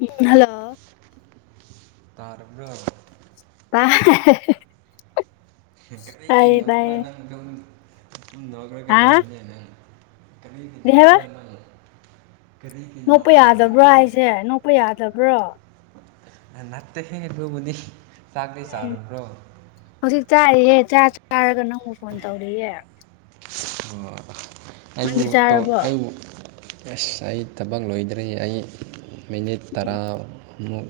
ꯎꯝ hello ꯇꯔꯔꯕ ꯑ ꯀꯔꯤ ꯀ ꯅꯄ꯭ꯔꯥ ꯅꯪ ꯌꯨꯝꯗ ꯈꯔꯒ ꯍꯥ ꯂꯩꯅꯦ ꯅꯪ ꯀꯔꯤꯒꯤꯗꯣ ꯀꯔꯤ ꯍꯥꯏꯕ ꯈꯔꯥ ꯅꯪ ꯀꯔꯤꯒꯤ ꯅꯣꯛꯄ ꯅꯣꯛꯄ꯭ꯔꯥ ꯌꯥꯗꯕ꯭ꯔꯣ ꯍꯥꯏꯕꯅꯦ ꯍꯥꯏꯁꯦ ꯅꯣꯛꯄ ꯌꯥꯗꯕ꯭ꯔꯣ ꯅꯅꯥꯠꯇꯦ ꯑꯗꯨꯨꯕꯨꯗꯤ ꯆꯥꯛꯩ ꯆꯥꯨꯔꯕ꯭ꯔꯣ ꯆꯥꯛꯏꯍꯦ ꯆꯥ ꯆꯥꯔꯒ ꯅꯪꯕꯨ ꯐꯣꯟ ꯇꯧꯔꯛꯌꯦꯦ ꯑꯩꯕꯨ ꯆꯥꯔꯕꯣ ꯑꯩꯕꯨ ꯑꯁ ꯑꯩ ꯊꯕꯛ ꯂꯣꯏꯗ꯭ꯔꯔꯤ ꯑꯩ ꯃꯤꯅꯤꯠ ꯇꯔꯥꯃꯨꯛ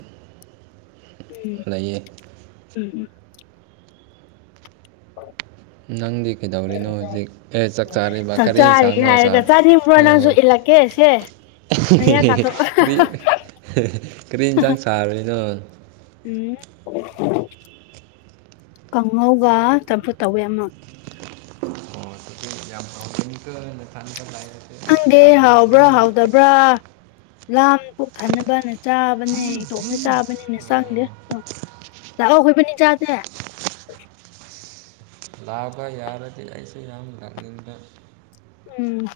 ꯂꯩꯌꯦ ꯎꯝ ꯎꯝ ꯅꯪꯗꯤ ꯀꯩꯗꯧꯔꯤꯅꯣ ꯍ ꯍꯧꯖꯤꯛ ꯑꯦ ꯆꯥꯛ ꯆꯥꯔꯤꯕ ꯆꯥꯛ ꯀꯔꯤ ꯆꯥꯔꯤ ꯏꯟꯁꯥꯡꯅꯣ ꯆꯥ ꯍꯥꯏꯔꯒ ꯆꯥꯅꯤꯡꯕ꯭ꯔꯣ ꯑꯣ ꯅꯪꯁꯨꯂ ꯂꯒꯦ ꯁꯤꯦ ꯀꯔꯤ ꯀꯔꯤ ꯌꯦꯟꯁꯥꯡ ꯁꯥꯔꯅꯣ ꯎꯝ ꯀꯥꯡꯉꯧꯒ ꯇꯝꯐꯨ ꯇꯧꯋꯦ ꯑꯃ ꯌꯦꯀ ꯅꯊꯥꯟꯗ ꯂ ꯍꯥꯎꯕ꯭ꯔꯣ ꯍꯥꯎꯗꯕ꯭ꯔꯥ ꯂꯥꯝ ꯄꯣꯛꯊꯅꯕꯅ ꯆꯥꯕꯅꯦ ꯏꯇꯣꯞꯅ ꯆꯥꯕꯅꯤꯅ ꯑꯣ ꯆꯪꯗꯦ ꯑꯗ ꯂꯥꯛꯑꯣ ꯑꯩꯈꯣꯏꯕꯅꯤ ꯆꯥꯁꯦ ꯂꯥꯛꯄ ꯌꯥꯔꯗꯤ ꯑꯩꯥꯏꯁꯨ ꯌꯥꯝ ꯂꯥꯡꯅꯤꯡꯗ ꯎꯝ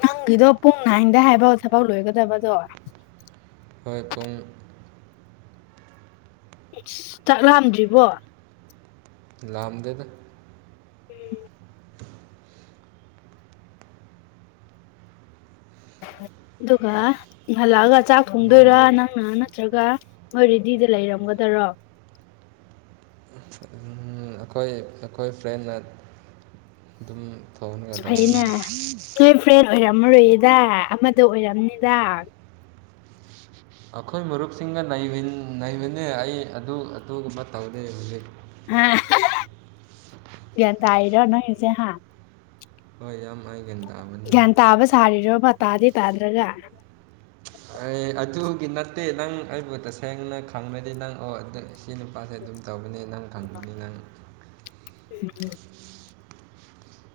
ꯅꯪꯒꯤꯗꯣ ꯄꯨꯡ ꯍꯗ ꯍꯥꯏꯕꯥꯎ ꯊꯕꯛ ꯂꯣꯏꯒꯗꯕꯗꯣ ꯍꯣꯏ ꯄꯨꯡ ꯆꯥꯛꯂꯝꯑꯝꯗ꯭ꯔꯤꯕꯣ ꯂꯝꯗꯗ ꯎꯝ ꯑꯗꯨꯒ ꯍꯜꯂꯛꯑꯒ ꯆꯥꯛ ꯊꯣꯡꯗꯣꯏꯔ ꯅꯪꯅ ꯅꯠꯇ꯭ꯔꯒ ꯃꯣꯏꯔꯦꯗꯤ ꯁꯤꯗ ꯂꯩꯔꯝꯒꯗꯔꯣ ꯑꯩꯈꯣꯏ ꯑꯩꯈꯣꯏ ꯐ꯭ꯔꯦꯟꯅ ꯑꯗꯨꯝ ꯊꯣꯡꯉꯒ ꯂꯩꯕꯅꯤ ꯑꯩꯅꯦ ꯐ ꯑꯣꯏꯔ ꯃꯔꯣꯏꯌꯦꯗ ꯑꯃꯗ ꯑꯣꯏꯔꯝꯅꯤꯗ ꯑꯩꯈꯣꯏ ꯃꯔꯨꯞꯁꯤꯡꯒ ꯅꯩꯕꯅꯦ ꯑꯩ ꯑꯗꯨ ꯑꯗꯨꯒꯨꯝꯕ ꯇꯧꯗꯦ ꯍꯧꯖꯤꯛ ꯑ ꯀ ꯇꯥꯏꯔꯅꯁꯦ ꯍꯥ ꯍꯣꯏ ꯌꯥꯝ ꯍꯥꯏꯒꯦꯅ ꯇꯥꯕꯅꯦ ꯄꯥꯔꯦ ꯄꯥꯗ꯭ꯔꯒ ꯑꯦ ꯑꯗꯨꯒꯤ ꯅꯠꯇꯦ ꯅꯪ ꯑꯩꯕꯨ ꯇꯁꯦꯡꯅ ꯈꯪꯅꯗꯤ ꯅꯪ ꯑꯣ ꯏ ꯅꯨꯄꯥꯁꯦ ꯑꯗꯨꯝ ꯇꯧꯕꯅꯦ ꯅꯪ ꯈꯪꯕꯅꯤ ꯅꯪ ꯎ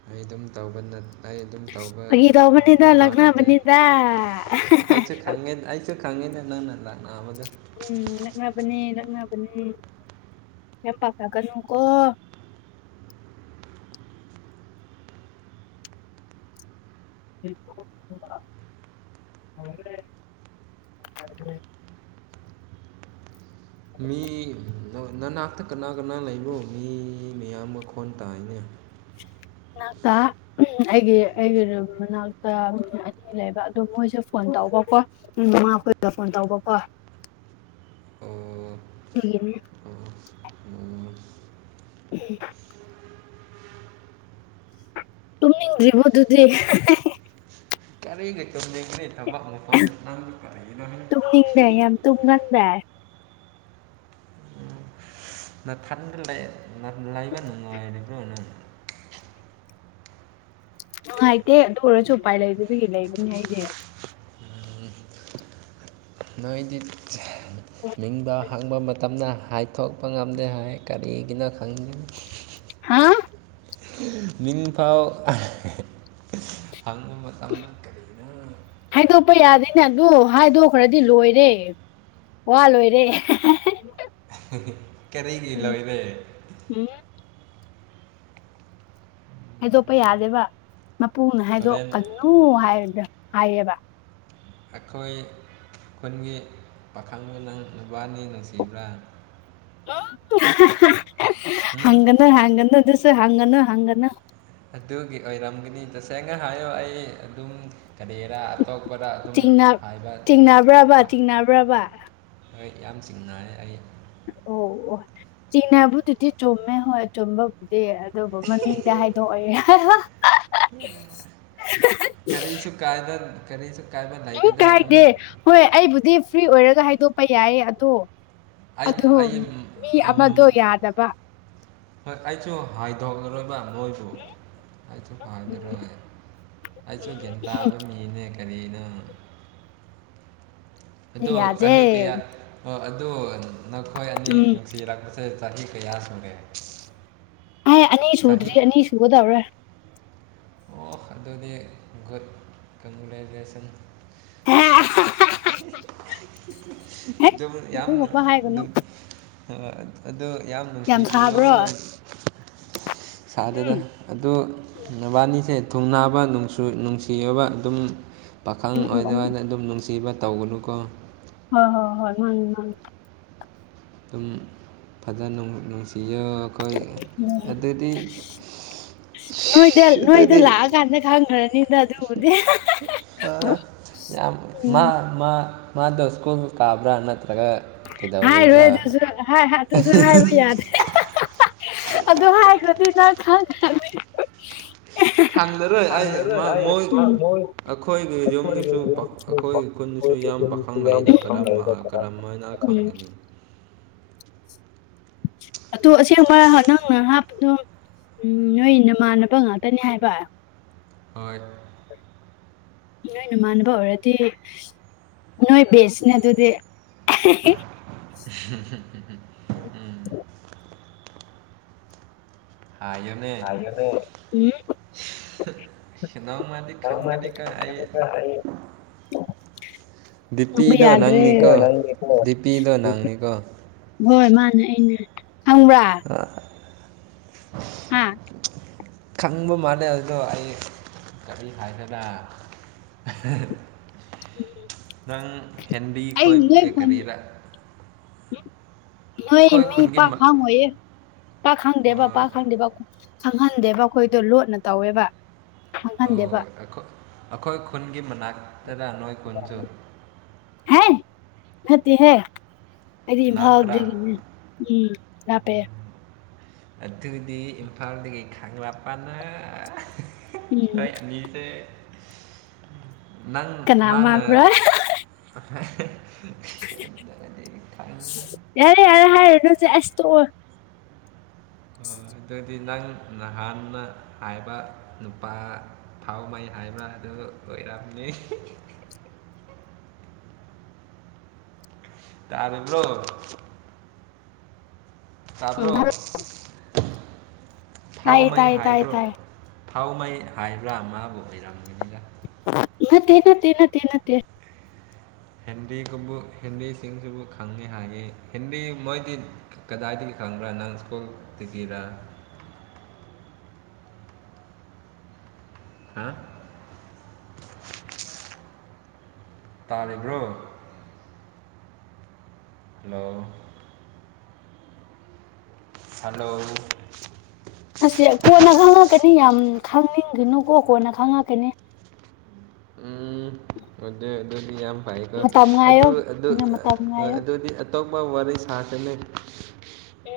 ꯑꯩ ꯑꯗꯨꯝ ꯇꯧꯕ ꯑꯩ ꯑꯗꯨꯝ ꯇꯧꯕ ꯐꯥꯒꯤ ꯇꯧꯕꯅꯤꯗ ꯅꯨꯄꯥ ꯅꯠꯇꯦ ꯂꯛꯅꯕꯅꯤꯗ ꯑꯩꯁꯨꯦ ꯈꯪꯉꯦ ꯑꯩꯁꯨꯦ ꯈꯉꯅ ꯎꯝ ꯂꯛꯅꯕꯅꯤ ꯂꯛꯅ ꯆꯦꯄ ꯀꯥ ꯀꯨ ꯀꯣ ꯍ [unintelligible] ꯃꯤ ꯅꯅꯥꯛꯇ ꯀꯅꯥ ꯀꯅꯥ ꯂꯩꯕꯣ ꯃꯤ ꯃꯤꯌꯥꯝ ꯃꯈꯣꯟ ꯇꯥꯏꯅ ꯃꯅꯥꯛꯇ ꯑꯩꯒꯤ ꯑꯩꯒꯤ ꯃꯅꯥꯛꯇ ꯑꯅꯤ ꯂꯩꯕ ꯑꯗꯨꯣ ꯃꯣꯏꯁꯦ ꯐꯣꯟ ꯇꯧ ꯇꯧꯕꯀꯣ ꯃꯃꯥ ꯑꯩꯈꯣꯏꯗ ꯐꯣꯟ ꯇꯧꯕꯀꯣ ꯑꯣ ꯎ ꯑꯣ ꯑꯣ ꯎꯝ ꯇꯨꯝꯅꯤꯡꯗ꯭ꯔꯤ ꯃꯗꯨꯗꯤ ꯀꯔꯤ ꯀꯩ ꯇꯧꯗ ꯀꯩ ꯊꯕꯛ ꯃꯐꯝꯗ ꯅꯪꯁꯨ ꯀꯔꯤꯗꯣꯅꯦ ꯇꯨꯝꯅꯤꯡꯗꯦ ꯌꯥꯝ ꯇꯨꯝꯒꯟꯗꯦ ꯅꯅꯥ ꯊꯥꯗ ꯂ ꯂꯥꯏꯕ ꯅꯅꯨꯡꯉꯥꯏ ꯑꯦꯕ꯭ꯔꯣꯅ ꯅꯨꯡꯉꯥꯏꯇꯦ ꯑꯗꯨ ꯑꯣꯏꯔꯁꯨ ꯎꯄꯥꯏ ꯂꯩꯗꯕꯤꯒꯤ ꯂꯩꯕꯅꯦ ꯍꯥꯏꯗꯤ ꯅꯣꯏꯗꯤ ꯅꯤꯡꯕ ꯍꯪꯕ ꯃꯇꯝꯅ ꯍꯥꯏꯊꯣꯛꯄ ꯉꯝꯗꯦ ꯍꯥꯏ ꯀꯔꯤꯒꯤꯅꯣ ꯈꯪꯅꯤꯡꯤ ꯍꯥꯥ ꯅꯤꯡꯐꯥꯎ ꯍꯪ ꯃꯇꯝ ꯃꯇꯝꯅ ꯀꯔꯤꯅ ꯑꯩꯅꯗꯣ ꯍꯥꯏꯗꯣꯛꯈ꯭ꯔꯗꯤ ꯂꯣꯏꯔꯦ ꯋꯥ ꯂꯣꯏꯔꯦ ꯀꯔꯤꯒꯤ ꯂꯏꯗ ꯎꯝ ꯍꯥꯏꯗꯣꯛꯄ ꯌꯥꯗꯦꯕ ꯃꯄꯨꯅ ꯍꯣꯔꯦꯟ ꯍꯥꯏꯗꯣꯛꯀꯅꯨ ꯍꯥꯏ ꯍꯥꯏꯌꯦꯕ ꯑꯩꯈꯣꯏ ꯈꯨꯟꯒꯤ ꯄꯥꯈꯪꯗ ꯅꯪ ꯅꯨꯕꯥꯅꯤ ꯅꯨꯡꯁꯤꯕ꯭ꯔꯥ ꯎꯝ ꯍꯅ ꯍꯒꯅꯁꯨ ꯍꯪꯅ ꯍꯪꯅ ꯑꯗꯨꯒꯤ ꯑꯣꯏꯔꯝꯒꯅꯤ ꯇꯁꯦꯡꯅ ꯍꯥꯏꯌꯣ ꯑꯩ ꯑꯗꯨꯝ ꯀꯔꯤꯔꯥ ꯑꯇꯣꯞꯄꯗ ꯑꯗꯨꯝ ꯤꯡ ꯍꯥꯏꯕ ꯇꯤꯡꯅꯕ꯭ꯔꯕ ꯇꯤꯡꯅꯕ꯭ꯔꯕ ꯑꯩ ꯌꯥꯝ ꯆꯤꯡꯅ ꯑꯩ ꯑꯣ ꯆꯤꯅꯦꯕꯨ ꯇꯊꯤ ꯆꯣꯃꯦ ꯍ ꯆꯕꯥ ꯑꯗꯨꯕꯨ ꯃꯃꯤꯡꯗꯤ ꯍꯥꯏꯗꯣꯛꯑꯣꯦ ꯀꯔꯤꯁꯨꯨ ꯀꯥꯏꯗ ꯎꯝ ꯀꯥꯏꯗꯦ ꯍꯣꯏ ꯑꯩꯕꯨꯗꯤ ꯐ꯭ꯔꯤ ꯑꯣꯏꯔꯒ ꯍꯥꯏꯗꯣꯛꯄ ꯌꯥꯏ ꯑꯗꯣ ꯑꯩ ꯑꯗꯨꯣ ꯑꯩ ꯃꯤ ꯑꯃꯗꯣ ꯌꯥꯗꯕ ꯍꯣꯏ ꯑꯩꯁꯨ ꯍꯥꯏꯗꯣꯛꯂꯔꯣꯏꯕ ꯅꯣꯏꯁꯨ ꯑꯩꯁꯨ ꯎꯝ ꯐꯖꯔꯣꯏ ꯑꯩꯁꯨ ꯎꯝ ꯒ꯭ꯌꯥꯟ ꯇꯥꯕ ꯃꯤꯅꯦ ꯀꯅꯤꯩꯅ ꯑꯗꯣ ꯌꯥꯗꯦ ꯆꯍꯤ ꯀꯌꯥ ꯑꯗꯨꯣ ꯅꯈꯣꯏ ꯑꯅꯤ ꯎꯝ ꯅꯨꯡꯁꯤ ꯂꯥꯛꯄꯁꯦ ꯁꯍꯤ ꯀꯌꯥꯁꯒꯦ ꯑꯩ ꯑꯅꯤ ꯁꯨꯗ꯭ꯔꯤ ꯑꯅꯤ ꯁꯨꯒꯗꯧꯔꯦ ꯑꯣ ꯑꯗꯨꯗꯤ ꯒꯨꯗ ꯀꯨꯂꯥꯏꯖꯦꯁꯟ ꯍ ꯍꯦꯛ ꯌꯥꯝ ꯑꯗꯨꯒꯨꯝꯕ ꯍꯥꯏꯒꯅꯨ ꯑꯗꯨꯝ ꯑ ꯑꯗꯨꯗ ꯌꯥꯝ ꯅꯨꯡꯁꯤꯕꯤ ꯁꯥꯗꯨꯗ ꯎꯝ ꯑꯗꯨ ꯑꯅꯤꯁꯦ ꯊꯨꯡꯅꯥꯕ ꯅꯨꯡꯁꯤꯕ ꯑꯗꯨꯝ ꯄꯥꯈꯪ ꯎꯝ ꯎꯝ ꯑꯣꯏꯗ ꯎꯝ ꯑꯣꯏꯅ ꯑꯗꯨꯝ ꯅꯨꯡꯁꯤ ꯁꯤꯤꯕ ꯇꯧꯒꯅꯨꯀꯣ ꯍ ꯍꯣꯏ ꯍꯣꯏ ꯃꯥꯅꯤ ꯃꯥꯅꯤ ꯑꯗꯨꯝ ꯐꯖꯅ ꯅꯨꯡꯁꯤ ꯑꯩꯈꯣꯏ ꯎꯝ ꯑꯗꯨꯗꯤ ꯅꯣꯏꯗ ꯅꯣꯏꯗ ꯑꯗꯨꯗꯤ ꯂꯥꯛꯑꯀꯥꯟꯗ ꯈꯪꯈ꯭ꯔꯅꯤꯅ ꯑꯗꯨꯕꯨꯗꯤ ꯌꯥꯝ ꯎꯝ ꯃꯥ ꯃꯥꯗꯣ ꯁ꯭ꯀꯨꯜ ꯀꯥꯕ꯭ꯔꯥ ꯅꯠꯇ꯭ꯔꯒ ꯀꯩꯗꯧꯔꯤꯕ꯭ꯔꯥ ꯍꯥꯏ ꯑꯗꯨꯨꯁꯨ ꯍꯥꯏꯕ ꯌꯥꯗꯦ ꯑꯗꯨ ꯍꯥꯏꯈ꯭ꯔꯗꯤ ꯆꯅꯤ ꯈꯪꯗꯔꯣꯏ ꯑꯩ ꯃꯣꯏ ꯑꯩꯈꯣꯏꯒꯤ ꯌꯨꯝꯗꯁꯨ ꯑꯩꯈꯣꯏꯒꯤ ꯈꯨꯟꯗꯁꯨ ꯌꯥꯝ ꯄꯥꯈꯪꯂꯛꯏꯗꯝꯕ ꯍꯥꯏꯅ ꯎꯝ ꯈꯪꯒꯅꯤ ꯑꯗꯨ ꯑꯁꯦꯡꯕ ꯅꯪꯅ ꯍꯥꯞꯄꯗꯣ ꯎꯝ ꯅꯣꯏ ꯅꯃꯥꯟꯅꯕ ꯉꯥꯛꯇꯅꯦ ꯍꯥꯏꯕ ꯍꯣꯏ ꯅꯣꯏ ꯅꯃꯥꯟꯅꯕ ꯑꯣꯏꯔꯗꯤ ꯅꯣꯏꯣꯏ ꯦꯁꯅ ꯇꯗꯤ ꯎ [inaudible] ꯑꯏ ꯎꯝ ꯍꯅꯥꯧ ꯃꯥꯗꯤ ꯈꯪꯒꯥꯅꯤꯀꯥ ꯍꯥꯏ ꯊꯝꯕ ꯌꯥꯗ꯭ꯔꯦ ꯅꯪꯅꯤꯀꯣ ꯗꯤꯄꯤꯗꯣ ꯅꯪꯅꯤꯀꯣ ꯍꯣꯏ ꯃꯥꯅꯦ ꯑꯅꯦ ꯈꯪꯕ꯭ꯔꯥ ꯎꯝ ꯈꯪꯕ ꯃꯥꯜꯂꯦ ꯑꯗꯨꯗꯣ ꯑꯩ ꯀꯔꯤ ꯍꯥꯏꯒꯦꯅ [inaudible] ꯎꯝ ꯅꯪ ꯍꯦꯟꯗꯤ ꯈꯣꯏ ꯕꯦꯀꯔꯤꯗ ꯅꯣꯏ ꯃꯤ ꯄꯥꯛ ꯈꯥꯡꯉꯣꯏꯌꯦ ꯄꯥꯛ ꯈꯪꯗꯦꯕ ꯄꯥꯛ ꯈꯪꯗꯦꯕ ꯈꯪꯍꯟꯗꯦꯕ ꯑꯩꯈꯣꯏꯗꯣ ꯂꯣꯠꯅ ꯇꯧꯋꯦꯕ ꯑꯣ ꯈꯪꯍꯟꯗꯦꯕ ꯑꯩꯣꯏ ꯑꯩꯈꯣꯏ ꯈꯨꯟꯒꯤ ꯃꯅꯥꯛ ꯇꯗ ꯅꯣꯏ ꯈꯆ ꯗꯤꯍꯦ ꯑꯩꯗꯤ ꯏꯝꯐꯥꯜꯗꯗꯒꯤꯅꯦ ꯎꯝ ꯂꯄꯦ ꯑꯗꯨꯒꯤꯗꯤ ꯏꯝꯐꯥꯜꯗꯒꯤꯩ ꯈꯞꯄꯅ ꯀ ꯎꯝ ꯃꯤꯁ ꯅꯪ ꯀꯅꯥ ꯃꯥꯅ ꯃꯥꯟꯕ꯭ꯔꯥ ꯈꯪ ꯌꯥꯔꯦ ꯌꯥꯔ ꯍꯥꯏꯔꯅꯁ ꯑꯁ ꯇ ꯑꯗꯨꯗꯤ ꯅꯪ ꯅꯍꯥꯟꯅ ꯍꯥꯏꯕ ꯅꯨꯄꯥ ꯊꯥꯎ ꯃꯩ ꯍꯥꯏꯕ ꯑꯗꯨ ꯑꯗꯨ ꯑꯣꯏꯔꯝꯃꯦ [inaudible] ꯇꯔꯦꯕ꯭ꯔꯣ ꯎꯝ ꯇꯥꯕ꯭ꯔꯣ ꯍꯥꯏꯥꯏꯠꯥꯏ ꯇꯥꯏ ꯇꯥꯏ ꯊꯥꯎ ꯃꯩ ꯍꯥꯏꯕ꯭ꯔꯥ ꯃꯥꯕꯨ ꯑꯣꯏꯔꯝꯒꯅꯤꯡꯉ ꯅꯠꯇ ꯅꯠꯇ ꯅꯠꯇ ꯅꯠꯇ ꯍꯤꯟꯗꯤꯒꯕꯨ ꯍꯤꯟꯗꯤꯁꯤꯡꯁꯤꯕꯨ ꯈꯪꯉꯤ ꯍꯥꯏꯉ ꯍꯤꯟꯗꯤ ꯃꯣꯏꯗꯤ ꯀꯗꯥꯏꯗꯒꯤ ꯈꯪ꯭ꯔꯥ ꯅꯪ ꯁ꯭ꯀꯨꯜ ꯇꯤꯒꯔꯥ ꯑ [inaudible] ꯍꯥ ꯇꯥꯔꯤꯕ꯭ꯔꯣ ꯍꯂꯣ ꯍꯂꯣ ꯑꯁ ꯀꯣꯟꯅ ꯈꯪꯉꯛꯀꯅꯤ ꯌꯥꯝ ꯈꯪꯅꯤꯡꯗꯅꯨꯀꯣ ꯀꯣꯟꯅ ꯈꯪꯉꯛꯀꯅꯤ ꯎꯝ ꯑꯗꯨꯗ ꯑꯗꯨꯗꯤ ꯌꯥꯝ ꯐꯥꯏꯒ ꯃꯇꯝ ꯉꯥꯏꯌꯣ ꯑꯗꯨ ꯑꯗꯨ ꯅꯪ ꯃꯇꯝ ꯉꯥꯏꯌꯣ ꯑꯗꯨꯗꯤ ꯇꯣꯄ ꯋꯥꯔꯤ ꯁꯥꯇꯅꯤ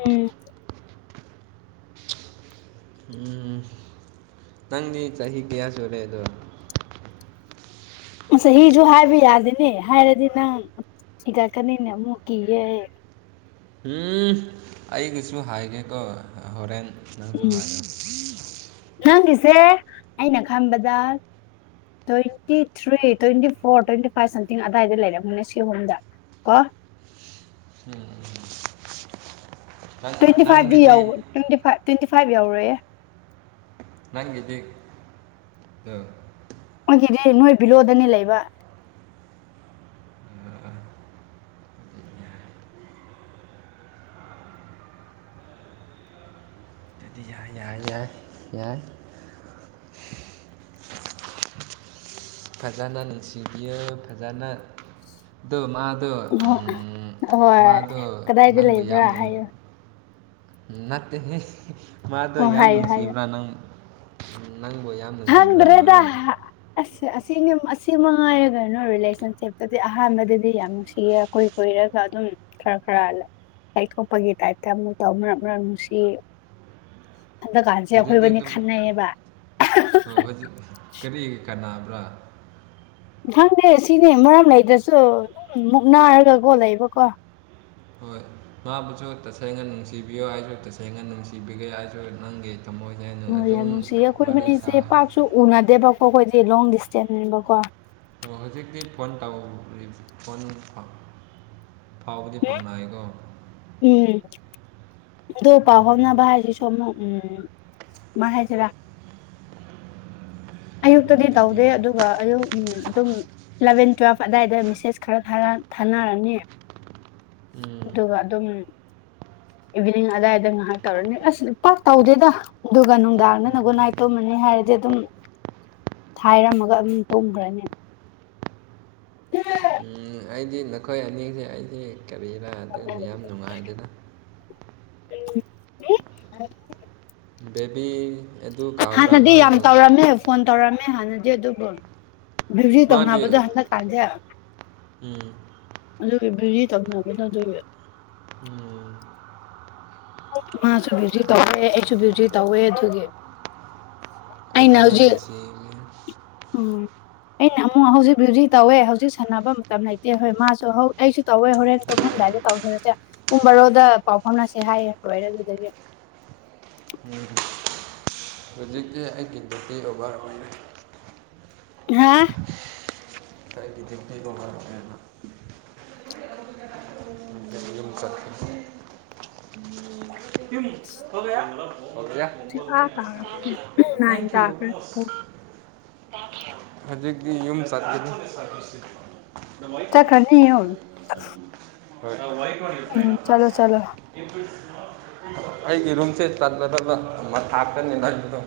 ꯎꯝ ꯎꯝ ꯅꯪꯗꯤ ꯆꯍꯤ ꯀꯌꯥ ꯁꯨꯔꯦ ꯑꯗꯣ ꯆꯍꯤꯁꯨ ꯍꯥꯏꯕ ꯌꯥꯗꯅꯦ ꯍꯥꯏꯔꯗꯤ ꯅꯪ ꯏꯒ ꯀꯅꯤꯅꯦ ꯃꯨꯀꯤꯒꯦ ꯎꯝ ꯑꯩꯒꯤꯁꯨ ꯍꯥꯏꯒꯦꯀꯣ ꯍꯣꯔꯦꯟ ꯅꯥꯪꯁꯨ ꯎꯝ ꯍꯥꯏ ꯌꯣ ꯑ ꯅ ꯈꯝꯕꯗꯥꯥ twenty three twenty four twenty five something ꯑꯗꯥꯏꯗ ꯂꯩꯔꯝꯃꯣꯅꯦ ꯁꯤ ꯑꯣꯝꯗ ꯀ ꯎꯝꯝ ꯇ꯭ꯋꯦꯟꯇꯤ ꯐꯥꯏꯚꯗꯤ ꯌ ꯇ꯭ꯋꯦꯟꯇꯤ ꯐꯥꯏꯚ ꯇ꯭ꯋꯦꯟꯇꯤ ꯐꯥꯏꯚ ꯌꯧꯔꯌꯦꯦ ꯅꯪꯒꯦꯗꯤ ꯑ ꯑꯩꯣꯏꯒꯤꯗꯤ ꯅꯣꯏ ꯕꯤꯂꯣꯗꯅꯤ ꯂꯩꯕ ꯀ ꯌꯥꯟ ꯐꯖꯥꯟꯅ ꯅꯤꯡꯁꯤꯕꯤ ꯐꯖꯥꯟꯅꯥ ꯑꯗꯨ ꯃꯥ ꯑ ꯍꯣꯏ ꯀꯗꯥꯏꯗ ꯂꯩꯕ꯭ꯔꯥ ꯍꯥꯏꯌꯨ ꯅꯠꯇꯦ ꯃꯥꯗꯣ ꯑꯣ ꯌꯥꯝ ꯍꯥꯏꯌꯣ ꯅꯨꯡꯁꯤꯕ꯭ꯔꯥ ꯅꯪ ꯅꯪꯕꯨ ꯌꯥꯝ ꯅꯨꯡꯁꯤꯕ꯭ꯔꯥ ꯍꯪꯗ꯭ꯔꯦꯗ ꯃꯥꯗꯣ ꯑꯁ ꯑꯁ ꯁꯤꯅꯤ ꯑꯁꯤꯃ ꯍꯥꯏꯥꯏꯔꯒꯅꯣ ꯔꯤꯂꯦꯁꯟꯁꯤꯞꯇꯗꯤ ꯑꯍꯥꯟꯕꯗꯗꯤ ꯌꯥꯝ ꯅꯨꯡꯁꯤꯌꯦ ꯀꯀꯨꯏ ꯀꯨꯏꯔꯒ ꯑꯗꯨꯝ ꯎꯝ ꯈꯔ ꯈꯔ ꯂꯩ ꯈꯣꯄꯒꯤ ꯇꯥꯏꯞꯇ ꯑꯃꯨꯛ ꯇꯧ ꯃꯔꯛ ꯃꯔꯛ ꯅꯨꯡꯁꯤ ꯑꯗꯨꯀꯥꯟꯁꯦ ꯑꯩꯈꯣꯏꯕꯨꯅꯤ ꯈꯟꯅꯩꯌꯦꯕ ꯑꯣ ꯍꯧꯖꯤꯛ ꯀꯔꯤ ꯀꯥꯟꯅꯥꯅꯕ꯭ꯔꯥ ꯈꯪꯗꯦ ꯁꯤꯅꯤ ꯃꯔꯝ ꯂꯩꯗ꯭ꯔꯁꯨ ꯃꯨꯛ ꯅꯥꯔꯒ ꯀꯣ ꯂꯩꯕꯀꯣ ꯍꯣꯏ ꯃꯥꯕꯨꯁꯨ ꯇꯁꯦꯡꯅ ꯅꯨꯡꯁꯤꯕꯤꯌꯨ ꯑꯩꯁꯨ ꯇꯁꯦꯡꯅ ꯅꯨꯡꯁꯤꯕꯤꯒꯦ ꯑꯩꯁꯨ ꯅꯪꯒꯤ ꯊꯃꯣꯏꯁꯦ ꯑꯣ ꯌꯥꯝ ꯑꯗꯨꯝ ꯅꯨꯡꯁꯤꯌꯦ ꯑꯩꯈꯣꯏ ꯋꯥꯔꯤ ꯃꯅꯤꯁꯦ ꯁꯥ ꯄꯥꯛꯁꯨ ꯎꯅꯗꯦꯕꯀꯣ ꯑꯩꯈꯣꯏꯗꯤ ꯂꯣꯡ ꯗꯤꯁꯇꯦꯟꯁꯅꯦꯕꯀꯣ ꯑꯣ ꯍꯧꯖꯤꯛꯇꯤ ꯐꯣꯟ ꯇꯥꯎꯔꯤ ꯐꯣꯟ ꯐ ꯐꯥꯎꯕꯗꯤ ꯐꯪꯅꯥꯏꯀꯣ ꯎꯝ ꯑ ꯄꯥꯎ ꯎꯝ ꯐꯥꯎꯅꯕ ꯍꯥꯏꯁꯤ ꯁꯣꯝꯅ ꯎꯝ ꯃꯥ ꯍꯥꯏꯁꯤꯔꯥ [unintelligible] ꯑꯌꯨꯛꯇꯗꯤ ꯑꯗꯨꯗꯤ ꯇꯧꯗꯦ ꯑꯗꯨꯒ ꯑꯌꯨꯛ ꯎꯝ ꯑꯗꯨꯝ ꯏꯂꯚꯦꯟ ꯇꯨꯋꯦꯜꯐ ꯑꯗꯨꯗꯥꯋꯥꯏꯗ ꯃꯦꯁꯦꯖ ꯈꯔ ꯊꯥꯅꯔꯅꯤ ꯎꯝ ꯑꯗꯨꯒ ꯑꯗꯨꯝ ꯏꯚꯤꯅꯤꯡ ꯑꯗꯥꯋꯥꯏꯗ ꯉꯥꯏꯍꯥꯛ ꯇꯧꯔꯅꯤ ꯑꯁ ꯄꯥꯛ ꯇꯧꯗꯦꯗ ꯑꯗꯨꯒ ꯅꯨꯡꯗꯥꯡꯅꯅꯒꯣꯟ ꯅꯥꯏ ꯇꯃꯅꯤ ꯅꯤ ꯍꯥꯏꯔꯗꯤ ꯑꯗꯨꯝ ꯊꯥꯏꯔꯝꯃꯒ ꯑꯗꯨꯝ ꯇꯣꯡꯈ꯭ꯔꯅꯤ ꯎ ꯑꯩꯗꯤ ꯅꯈꯣꯏ ꯑꯅꯤꯁꯦ ꯑꯩꯗꯤ ꯀꯕꯤꯔꯥ ꯑꯗꯨꯅꯤ ꯌꯥꯝ ꯅꯨꯡꯉꯥꯏꯗꯅ ꯎ ꯕꯦꯕꯤ ꯑꯗꯨ ꯀꯥꯎꯕ꯭ꯔꯥ ꯍꯥꯟꯅꯗꯤ ꯌꯥꯝ ꯃꯥꯗꯣ ꯇꯧꯔꯝꯃꯦ ꯐꯣꯟ ꯇꯧꯔꯝꯃꯦ ꯍꯥꯟꯅꯗꯤ ꯑꯗꯨꯕꯨ ꯔꯖꯤ ꯃꯥꯗꯤ ꯇꯧꯅꯕꯗꯨꯥ ꯍꯥꯅ ꯀꯥꯖ ꯎꯝ ꯑꯗꯨꯒꯤ ꯕꯤꯨꯖꯤ ꯇꯧꯅꯕꯗ ꯑꯗꯨꯒꯤ ꯎꯝ ꯃꯥꯁꯨ ꯕ꯭ꯌꯨꯖꯤ ꯍꯣꯏ, ꯇꯧꯋꯦ ꯑꯩꯁꯨ ꯕ꯭ꯌꯨꯖꯤ ꯇꯧꯋꯦ ꯑꯗꯨꯒꯤ ꯑꯩꯅ ꯀꯒꯅ ꯍꯧꯖꯤꯛ ꯂꯩ ꯁꯤꯦ ꯎꯝ ꯑꯩꯅ ꯑꯃꯨꯛ ꯍꯧꯖꯤꯛ ꯍꯧꯖꯤꯛ ꯇꯧꯋꯦ ꯍꯧꯖꯤꯛ ꯁꯥꯟꯅꯕ ꯃꯇꯝ ꯂꯩꯇꯦ ꯍꯣꯏ ꯃꯥꯁꯨ ꯑꯩꯁꯨ ꯇꯧꯋꯦ ꯍꯣꯔꯦꯟ ꯇꯧꯃꯝꯗꯥꯏꯗ ꯇꯧꯖꯔꯁꯦ ꯄꯨꯡꯕꯔꯣꯗ ꯄꯥꯎ ꯐꯅꯁꯦ ꯍꯥꯏꯌꯦ ꯍꯔ ꯑꯗꯨꯗꯒꯦ ꯍꯧꯖꯤꯛꯇꯤ ꯑꯩꯒꯤꯗꯗꯤ ꯑꯣꯚꯔ ꯑꯣꯏꯔꯦ ꯍꯥꯥ ꯀꯥꯏꯒꯤꯗꯤꯗꯤꯅ ꯀꯧꯅꯅ ꯆꯝ ꯍꯒ ꯍꯧꯖꯤꯛ ꯊꯦꯡꯀ ꯑꯥ ꯇꯥꯔ ꯄꯨꯡ ꯅꯥꯏꯟ ꯌꯌꯨ ꯇꯥꯈ꯭ꯔꯦ ꯍꯧꯖꯤꯛꯇꯤ ꯌꯨꯝ ꯆꯠꯈꯤꯅꯤ ꯆꯠꯈ꯭ꯔꯅꯤ ꯌꯨꯝ ꯃꯣꯏꯂ ꯋꯥꯏ ꯋꯥꯔ ꯎꯝ ꯇ꯭ꯔꯥꯏꯅꯔ ꯆꯠꯂꯣ ꯆꯠꯂꯣ ꯑꯩꯒꯤ ꯔꯨꯝꯁꯦ ꯆꯠꯄꯗ ꯑꯃ ꯍꯥꯥꯞꯀꯅꯤꯅ ꯂꯩꯕꯗꯣ